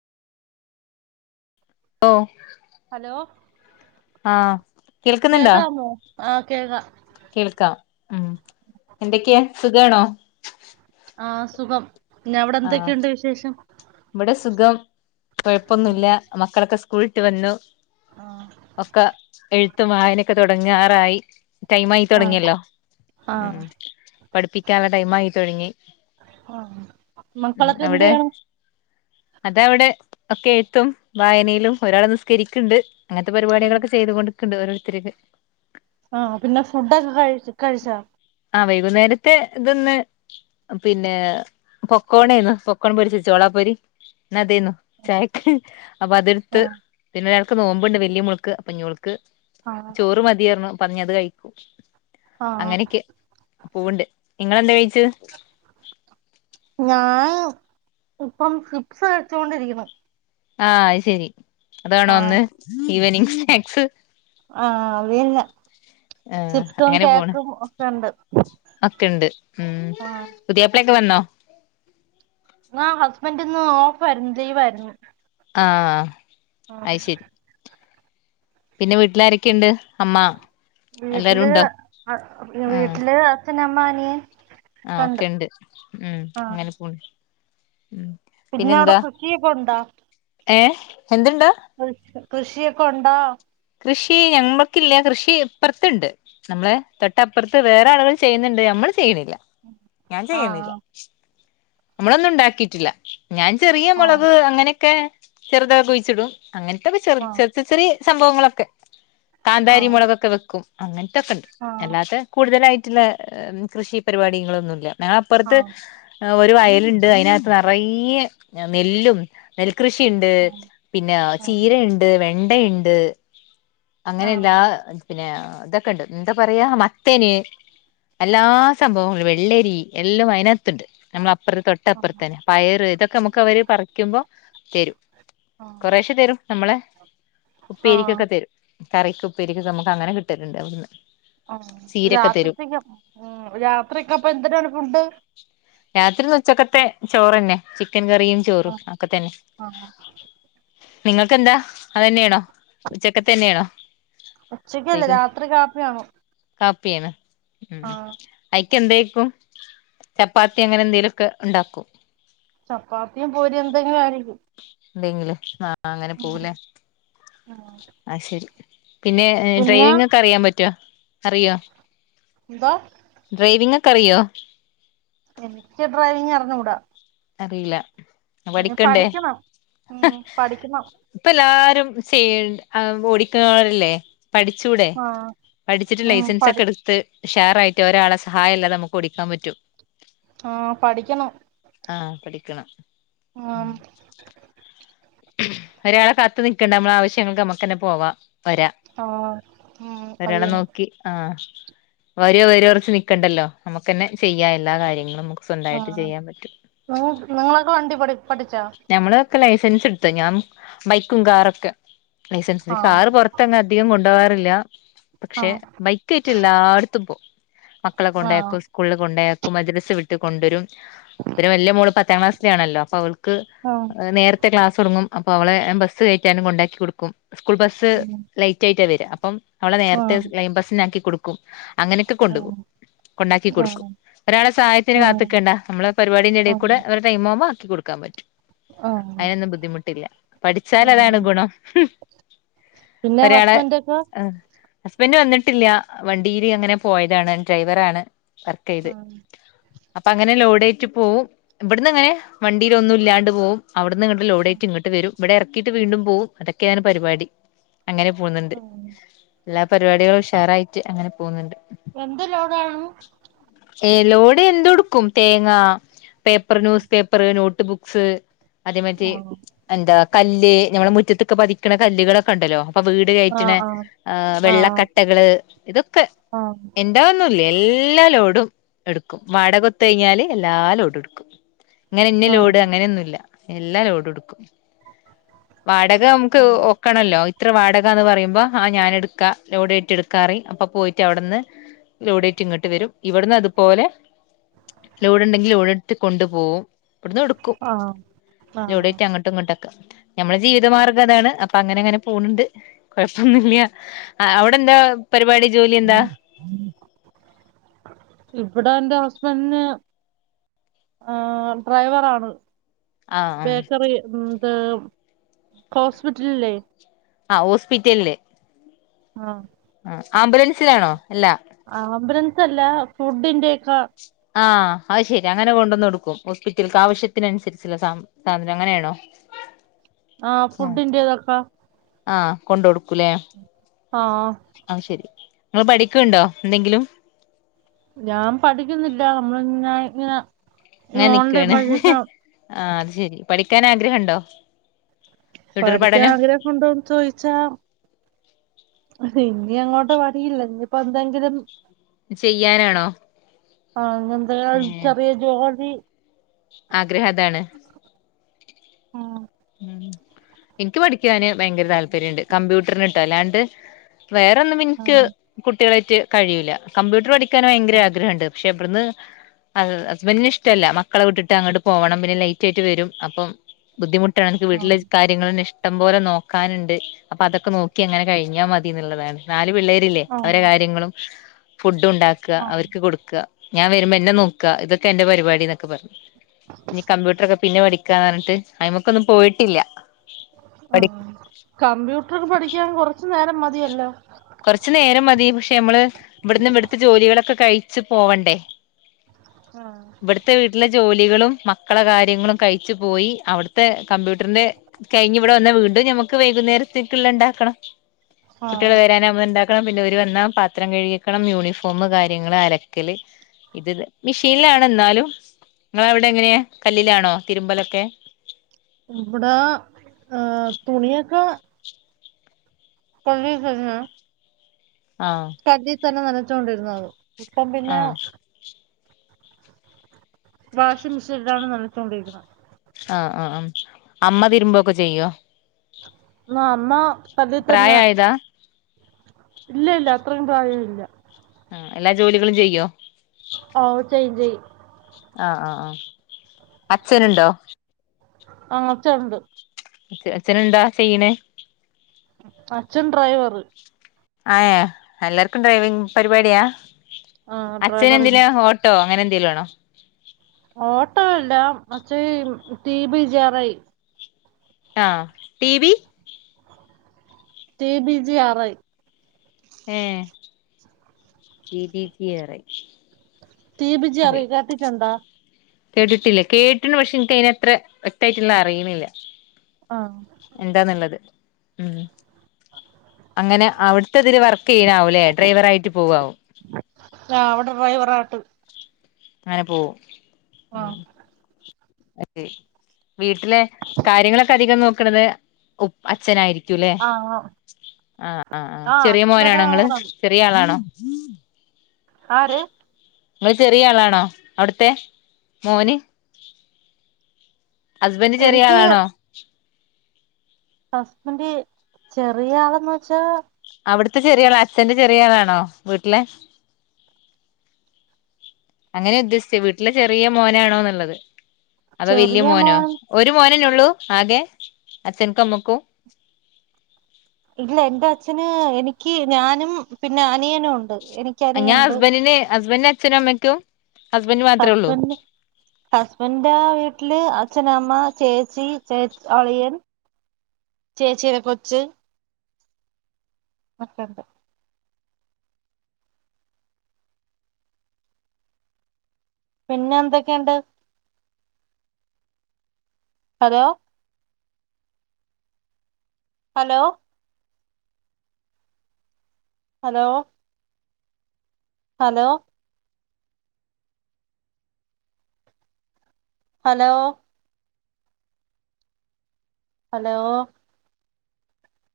ഓ hello ആഹ കേൾക്കുന്നുണ്ടോ? ആ കേക്കാ കേൾക്കാം ഉം എന്തൊക്കെയ സുഖണോ? ആ സുഖം പിന്ന അവിടെ ആഹ് എന്തൊക്കെയുണ്ട് വിശേഷം. കുഴപ്പമൊന്നുമല്ല മക്കളൊക്കെ സ് കൂളട്ട് വന്നു. ആഹ് ഒക്കെ എഴുത്തും വായനൊക്കെ തുടങ്ങാറായി. ടൈമായി തുടങ്ങിയല്ലോ ഉ ആഹ് പഠിപ്പിക്കുള്ളെ ടൈംമായി തുടങ്ങി. ആഹ മക്കളക്കെ എന്തയാണ്? അതവിടെ ഒക്കെ എഴുത്തും വായനയിലും ഒരാള നിസ്കരിക്കുണ്ട്. അങ്ങനത്തെ ആഹ് പരിപാടികളൊക്കെ ചെയ്തുകൊണ്ടിട്ടുണ്ട്. ഓരോരുത്തർ ആഹ പിന്നെ ഫുഡൊക്കെ കഴ കഴിച്ചാ ആഹ് വൈകുന്നേരത്തെ ഇതൊന്ന് പിന്നെ പൊക്കോണേു പൊക്കോൺ പൊരിച്ച ചോളാ പൊരി എന്ന അതു ചായക്ക് അപ്പൊ അതെടുത്ത് ആഹ് പിന്നെ ഒരാൾക്ക് നോമ്പുണ്ട് വലിയ മുളുക്ക് അപ്പൊ ഞോൾക്ക് ആഹ് ചോറ് മതിയു പറഞ്ഞ അത് കഴിക്കൂ ആഹ പൂവണ്ട് നിങ്ങൾ എന്താ കഴി ഞാൻ ഇപ്പം ചിപ്സ് കഴിച്ചൊണ്ടിരിക്കുന്നു. ആഹ അത് ശെരി അതാണോ ഒന്ന് ഈവനിങ് സ്നാക്സ്. ആഹ അറില്ല ആഹ് ചിപ്സും കേക്കും ഒക്കെ ഇണ്ട്. ഒക്കെുണ്ട് ഉം പുതിയപ്പളൊക്കെ വന്നോ? ആ ഹസ്ബൻഡന്ന് ഓഫയിരുന്നു ലിവായിരുന്നു. ആഹ അയി ശരി. പിന്നെ വീട്ടിലാരൊക്കെയുണ്ട്? അമ്മ എല്ലാരും വീട്ടില് ഉണ്ടോ വീട്ടില് അച്ഛൻ, അമ്മ, അനിയൻ ആഹ ഒക്കെണ്ട് ഒക്കെ ഉണ്ട് ഉം ആഹ് അങ്ങനെ പോണ്. ഉം പിന്നെ അവിടെ പിന്നെന്താ കൃഷിയൊക്കെ ഉണ്ടാ? ഏ എന്തുണ്ടാ കൃഷിയൊക്കെ ഉണ്ടോ? കൃഷി ഞമ്മൾക്കില്ല കൃഷി ഇപ്പുറത്ത്ണ്ട് നമ്മളേ തൊട്ടപ്പുറത്ത് വേറെ ആളുകൾ ചെയ്യുന്നുണ്ട് ഞമ്മൾ ചെയ്യണില്ല ഞാൻ ചെയ്യണില്ല ആഹ് നമ്മളൊന്നും ഉണ്ടാക്കിട്ടില്ല. ഞാൻ ചെറിയ ആഹ് മുളക് അങ്ങനെയൊക്കെ ചെറുതൊക്കെ കുഴിച്ചിടും അങ്ങനതോക്കേ ചെർ ആഹ് ചെർ ചെറിയ സംഭവങ്ങൾ കാന്താരി മുളകൊക്കെ വെക്കും അങ്ങനത്തെക്കെ ഉണ്ട് ആഹ് അല്ലാത്ത കൂടുതൽ മറ്റ്‌ള്ള കൃഷി പരിപാടികളൊന്നുംല്ല ഞങ്ങളപ്പുറത്‌ ആഹ് ഒരു വയലുണ്ട് അതിനകത്ത് നറയെ നെല്ലും കൃഷിണ്ട് പിന്നേ ആഹ് ചീരണ്ട് വെണ്ടണ്ട് അങ്ങനെയല്ലാ ആഹ് പിന്നെ ഇതൊക്കെ ണ്ട് എന്താ പറയാ മത്തേന്. എല്ലാ സംഭവങ്ങള വെള്ളരി എല്ലാം അതിനത്ണ്ട് നമ്മളെ അ അപ്പുറത്ത് ആഹ് തൊട്ടപ്പുറത്ത്ത്തന്നെ പയറ് ഇതൊക്കെ നമ്മുക്ക് അവര് പറിക്കുമ്പോ തെരും ആഹ് കുറേശെ തരും നമ്മളെ ഉപ്പേരി ക്കോക്കെ ആഹ് തരും കറിക്ക് ഉപ്പരിക് നമ്മക്ക് അങ്ങനെ കിട്ടല്ണ്ട് അവിടുന്ന്. ആഹ് ചീരൊക്കെ തരും രാത്രിത്തിക്ക് ഉം രാത്രിക്കെ അപ്പാ എന്തരാണ് ഫുഡ്‌? രാത്രിന്ന് ഉച്ചക്കത്തെ ചോറന്നെ. ചിക്കൻ കറിയും, ചോറും ആഹ് ആക്ക തന്നെ. ആഹ് നിങ്ങക്ക്ന്താ അതെന്യായാണോ ഉച്ചക്കത്തെന്നെയാണോ? ഉച്ചക്കല്ലേ രാത്രി കാപ്പിയാണ്. പിന്നെ ഉം ഐക്കേന്തേക്കും ചപ്പാത്തി അങ്ങനെ എന്തേലൊക്കെ ഒണ്ടാക്കു ചപ്പാത്തിയും, പൂരിയും എന്തെങ്കിലും ആയിരിക്കും. ണ്ടെങ്കില് അ അങ്ങനെ ഉം പോവുലേ ഉം ആ ശരി. പിന്നേ പിന്നെ ഡ്രൈവിംഗ്ക്കെ അറിയാൻ പറ്റോ അറിയോ? എന്തോ ഡ്രൈവിംഗ് ക്കറിയോ? എനിക്ക് ഡ്രൈവിങ്ങ് അറിഞ്ഞുടാ. അറിയില്ല പഠിക്കണ്ടേ? പഠിക്കണം ഉം പഠിക്കണം ഇപ്പയെല്ലാരും സ് ഏൾണ്ട് ആഹ് ഓടിക്കേറെല്ലേ? പഠിച്ചൂടെ? ആഹ് പഠിച്ചിട്ട് ഉം പഠി ലൈസൻസ്ക്കെ എടുത്ത്. ഉഷാറായിട്ട് ഒരാളെ സഹായം ഇല്ലാതെ നമ്മ്ക്ക് ഒടിക്കാൻ പറ്റും ആ പഠിക്കണം. ക്ക്ണം ഉം ആഹ് ഒരാളെ കാത്ത് നിക്കേണ്ട നമ്മളെ വശ്യങ്ങൾക്ക് നമ്മകെന്നെ പോവാം. വരാ ആഹ് ഉം അത് ഒരാളേ ചെയ്യണം നോക്കി ആഹ് വരുവോ വരു ഉറച്ച്‌ നിക്കണ്ടല്ലോ നമ്മക്കന്നെ ചെയ്യാം എല്ലാ കാര്യങ്ങളും സ്വന്തായായിട്ട് ആഹ് ചെയ്യാൻ പറ്റും നിങ്ങ നിങ്ങളൊക്കെ വണ്ടി പഠി പഠിച്ചാ നമ്മളോക്കെ ലൈഫ് സെൻസ് എട്ത്ത് ഞാൻ ബൈക്കും കാറൊക്കെ ലൈസൻസ് ആഹ് കാർ പൊറത്തങ്ങ് അധികം കൊ ണ്ടവാറില്ല പക്ഷേ ആഹ് ബൈകേറ്റ്യില്ലാട്ത്തും പോവും മക്കളെ ആഹ് കൊണ്ടയാക്കും സ്കൂൾ കൊണ്ടായാക്കും മജ്ലിസ് വിട്ട് കൊണ്ടോരും പിന്നെ വെല്യ മോള് പത്താം ക്ലാസ്സില് ആണല്ലോ അപ്പൊ അവൾക്ക് ആഹ് നേരത്തെ ക്ലാസ് തുടങ്ങും അപ്പൊ അവളെ ബസ്സ് കേറ്റാനും കൊണ്ടാക്കി കൊടുക്കും സ്കൂൾ ബസ് ഉം ലേറ്റ് ആയിട്ട വര അപ്പം അവളെ നേരത്തെ ആഹ് ലൈൻബസിനാക്കി കൊടുക്കും അങ്ങനെക്കെ കൊണ്ടു ആഹ് പോവും കൊണ്ടാക്കി കൊടുക്കും ആഹ് ഒരാളെ സഹായത്തിന് കാത്‌ക്കേണ്ട നമ്മളെ പരിപാടിന്റെ ഇടയിൽ കൂടെ അവരേ ടൈം ആകുമ്പോ ക്കി കൊടുക്കാൻ പറ്റും. ഒഹ് ട്ടില്ല പഠിച്ചാൽ അതാണ് ഗുണം പിന്നെ ഒരാളെ ഹസ്ബന്റൊക്കെ ആ ഹസ്ബൻ്റ് വന്നിട്ടില്ല വണ്ടിയില് അങ്ങനെ പോയതാണ് ഡ്രൈവർ ആണ് വർക്കയ്ത് ആഹ് അപ്പൊ അങ്ങനെ ലോഡേറ്റ് പോവും ഇവിടന്ന് അങ്ങനെ വണ്ടിൽ ഒന്നും ഇല്ലാണ്ട് പോവും അവിടുന്ന് ങ്ങട്ട് ലോഡ് ട്ട്വരും ഇവിടെ ഇറക്കിയിട്ട് വീണ്ടും പോവും അതൊക്കെയാണ് പരിപാടി. അങ്ങനെ പോകുന്നുണ്ട് ആഹ് എല്ലാ പരിപാടികളും ഷെയറായിട്ട് അങ്ങനെ പോകുന്നുണ്ട്. എന്ത് ലോടാണ് ഏഹ് ലോട് എന്തും എടുക്കും തേങ്ങ പേപ്പർ ആഹ് ന്യൂസ് പേപ്പർ നോട്ട് ബുക്സ് അതേ മറ്റെ ആഹ് എന്താ കല്ല് നമ്മളുടെ മുറ്റത്തൊക്കെ പതിക്കണ കല്ലുകളൊക്കെ ഉണ്ടല്ലോ ഇപ്പൊ വീട് കയറ്റ ആഹ് ആഹ് വെള്ളക്കട്ടകള് ഇതൊക്കെ ആഹ് എന്താ എന്ന് ഒന്നുംല്ലേ എല്ലാ ലോടും എടുക്കും വാടക കൊടുത്ത് കഴിഞ്ഞാല് എല്ലാ ലോടും എടുക്കും ഇങ്ങനെ ഇന്ന ലോഡ് ആഹ് അങ്ങനെയൊന്നുമില്ല എല്ലാ ലോഡ് എടുക്കും വാടക നമുക്ക് ആഹ് ഒക്കണല്ലോ ഇത്ര വാടക എന്ന് പറയുമ്പോ ആ ഞാൻ എടുക്കാ ലോഡ് എടുക്കാറി അപ്പൊ പോയിട്ട് അവിടുന്ന് ലോഡേറ്റി ഇങ്ങോട്ട് വരും ഇവിടുന്ന് അതുപോലെ ലോഡ് ഉണ്ടെങ്കിൽ ലോട് എടുത്ത് കൊണ്ടു പോവും ഇവിടുന്ന് എടുക്കും ആഹ് ലോടെ ആഹ് നമ്മെ ജീവിത മാർഗം അതാണ് അപ്പൊ അങ്ങനെ അങ്ങനെ പോന്നുണ്ട് കൊഴപ്പൊന്നുമില്ല അവിടെ എന്താ പരിപാടി ജോലി എന്താ ഇവിടെ എന്റെ ഹസ് ബൻ്റ് ആഹ് ഡ്രൈവർ ആണ് ആഹ് ഉം ബേക്കറി ഹോസ്പിറ്റല് ഇല്ലേ ആന്ന് ഹോസ്പിറ്റലില് ആഹ് ആ ആംബുലൻസിലാണോ അല്ല ആംബലൻസ് അല്ല ഫുഡിന്റെ ഒക്കെ ആഹ് അത് ശെരി അങ്ങനെ കൊണ്ടന്ന് കൊടുക്കും ഹോസ്പിറ്റൽസ് ആവശ്യത്തിനനുസരിച്ചുള്ള സാ സാധനം അങ്ങനെയാണോ ആഹ് ഫുഡിൻ്റെതൊക്കാ ആഹ് കൊണ്ട് കൊടുക്കൂലേ ആഹ് അത് ശരി നിങ്ങൾ പഠിക്കണ്ടോ എന്തെങ്കിലും ഞാൻ പഠിക്കുന്നില്ല നമ്മൾ ഇ ഇങ്ങനെ അങ്ങനെ ഓൺലൈൻ നിക്കുവാണ് വഴിയൊക്കെ ആഹ് അത് ശെരി പഠിക്കാൻ ആഗ്രഹമുണ്ടോ പഠിക്കാൻ ആഗ്രഹമുണ്ടോന്ന് ചോയിച്ചാ ഇനി അങ്ങോട്ട് പഠിയില്ല ഇനിയപ്പോ എന്തെങ്കിലും ചെയ്യാനാണോ [unintelligible] ഏഹ് ചെറിയ ജോലി ആഗ്രഹം അതാണ് ഉം ഉം എനിക്ക് പഠിക്കാന് ഭയങ്കര താല്പര്യമുണ്ട് കമ്പ്യൂട്ടറിന് ഇട്ടോ അല്ലാണ്ട് വേറെന്നും എനിക്ക് ഉം കുട്ടികളായിട്ട് കഴിയൂല്ല കമ്പ്യൂട്ടർ പഠിക്കാൻ ഭയങ്കര ആഗ്രഹം ഉണ്ട് പക്ഷെ ഇവിടന്ന് അ ഹസ്ബൻ്റിന് ഇഷ്ടമല്ല മക്കളെ വിട്ടിട്ട് അങ്ങോട്ട് പോവണം പിന്നെ ലേറ്റ് ആയിട്ട് വരും അപ്പം ബുദ്ധിമുട്ട് എനിക്ക് ഉം വീട്ടില് കാര്യങ്ങള് ഇഷ്ടം പോലെ നോക്കാനുണ്ട് അപ്പോ അതൊക്കെ നോക്കി അങ്ങനെ കഴിഞ്ഞാൽ മതി എന്നുള്ളതാണ് പിള്ളേരില്ലേ ആ അവരെ കാര്യങ്ങളും ഫുഡ് ഉണ്ടാക്ക ആ അവർക്ക് കൊടുക്കുക ഞാൻ വരുമ്പോ എന്നെ നോക്കുക ഇതൊക്കെ എന്റെ പരിപാടി എന്നൊക്കെ പറഞ്ഞു നീ കമ്പ്യൂട്ടർ ഒക്കെ പിന്നെ പഠിക്ക പഠിക്കാന്ന് പറഞ്ഞിട്ട് അയിമക്ക ഒന്നും പോയിട്ടില്ല പഠി ആഹ് കമ്പ്യൂട്ടർ പഠിക്കാൻ കൊറച്ചു നേരം മതിയല്ലോ കുറച്ചു നേരം മതി പക്ഷെ നമ്മള് ഇവിടന്ന് ഇവിടുത്തെ ജോലികളൊക്കെ കഴിച്ചു പോവണ്ടേ ആ ഇവിടുത്തെ വീട്ടിലെ ജോലികളും മക്കളെ കാര്യങ്ങളും കഴിച്ചു പോയി അവിടുത്തെ കമ്പ്യൂട്ടറിന്റെ കഴിഞ്ഞ് ഇവിടെ വന്ന് വീണ്ടുംഞമ്മുക്ക് വൈ വൈകുനേരത്തേക്ക് ഉള്ളത് ഉണ്ടാക്കണം ആഹ് ഉണ്ടാക്കണം പിന്നെ ഇവരുവന്നാ പാത്രം കഴുകി വെക്കണം യൂണിഫോം കാര്യങ്ങള് അലക്കല് ഇത് മെഷീനിലാണ് എന്നാലും നിങ്ങള അവിടെ എങ്ങനെയാ കല്ലിലാണോ തിരുമ്പലൊക്കെ ഇവിട ആഹ് തുണിയൊക്കെ കഴുകി കഴിഞ്ഞു ആ കല്ലിൽ തന്നെ നനച്ചോണ്ടിരുന്നത് ഇപ്പം പിന്നെ ആഹ് വാഷിംഗ് മെഷീനിലാണ് നനച്ചോണ്ടിരിക്കുന്ന ആ ആ ആ അമ്മ തിരുമ്പോക്കെ ചെയ്യോ ആ അമ്മ അതി തന്നെ പ്രായായതാ ഇല്ല ഇല്ല അത്രയും പ്രായം ഇല്ല ആ എല്ലാ ജോലികളും ചെയ്യോ ഓ ചെയ്യും ചെയ്യും ആ ആ ആ അച്ഛനുണ്ടോ ആ അച്ഛനുണ്ട് അച്ഛന് എന്താ ചെയ്യണേ അച്ഛൻ ഡ്രൈയിവറ് ആയ് എല്ലാർക്കും ഡ്രൈവിങ് പരിപാടിയാ ആ അച്ഛന് എന്തില ഡ്രൈവറിന്ന് ഓട്ടോ അങ്ങനെ എന്തെങ്കിലും ആണോ ഓട്ടോ അല്ല മറ്റേ റ്റീ ബിജറായി ആ ടി വി റ്റി ബിജി ആറായി ഏ റ്റി ബിജി ആറായി റ്റി ബിജി ആറയി കണ്ടിട്ടുണ്ടോ കേട്ടിട്ടില്ല കേട്ടിനു പക്ഷെ എനിക്ക അതത്ര വ്യക്തായിട്ടുന്നു അറിയണില്ല ആ എന്താന്നുള്ളത് ഉം അങ്ങനെ അവി ട്ട് അതിൽ വർക്ക് ചെയ്യണാവല്ലേ ഡ്രൈവർ ആയിട്ട് പോവാവും ആ അവിടെ ഡ്രൈവറായിട്ട് അങ്ങനെ പോവും ആ അതെ വീട്ടിലെ കാര്യങ്ങളൊക്കെ അധികം നോക്കണത് ഉപ അച്ഛനായിരിക്കുംല്ലേ ആ ആ ആ ആ ചെറിയ മോനണോ നിങ്ങള് ചെറിയ ആളാണോ ആര് നിങ്ങള് ചെറിയ ആളാണോ അവിടുത്തെ മോന് ഹസ്ബൻറ്റ് ചെറിയ ആളാണോ ഹസ്ബെൻ്റ് ചെറിയ ആളന്ന് വെച്ചാ അവിടുത്തെ ചെറിയള് അച്ഛന്റെ ചെറിയളാണോ വീട്ടിലെ അങ്ങനെ ഉദ്ദേശിച്ച വീട്ടില് ചെറിയ മോനാണോന്നുള്ളത് അതോ വലിയ ചെറിയ മോനോ മോൻ ഒരു മോന ഉള്ള ആകെ അഛൻകും അമ്മക്കും ഇല്ല എന്റെ അച്ഛന് എനിക്ക് ഞാനും പിന്നെ അനിയനും ഉണ്ട് എനിക്ക് ഞാൻ അനിയുണ്ട് ഹസ്ബൻറിന് ഹസ്ബൻറിന്റെ അച്ഛനും അമ്മയ്ക്കും ഹസ്ബൻഡ് മാത്രേ ഉള്ളൂ ഹസ്ബെൻ്റ് ഹസ്ബെൻ്റിൻ്റെ വീട്ടില് അച്ഛനമ്മ ചേച്ചി ചേച്ച് അളിയൻ ചേച്ചിയുടെ കൊച്ച് മറ്റണ്ട് പിന്നെ എന്തൊക്കെയുണ്ട് hello hello hello hello hello hello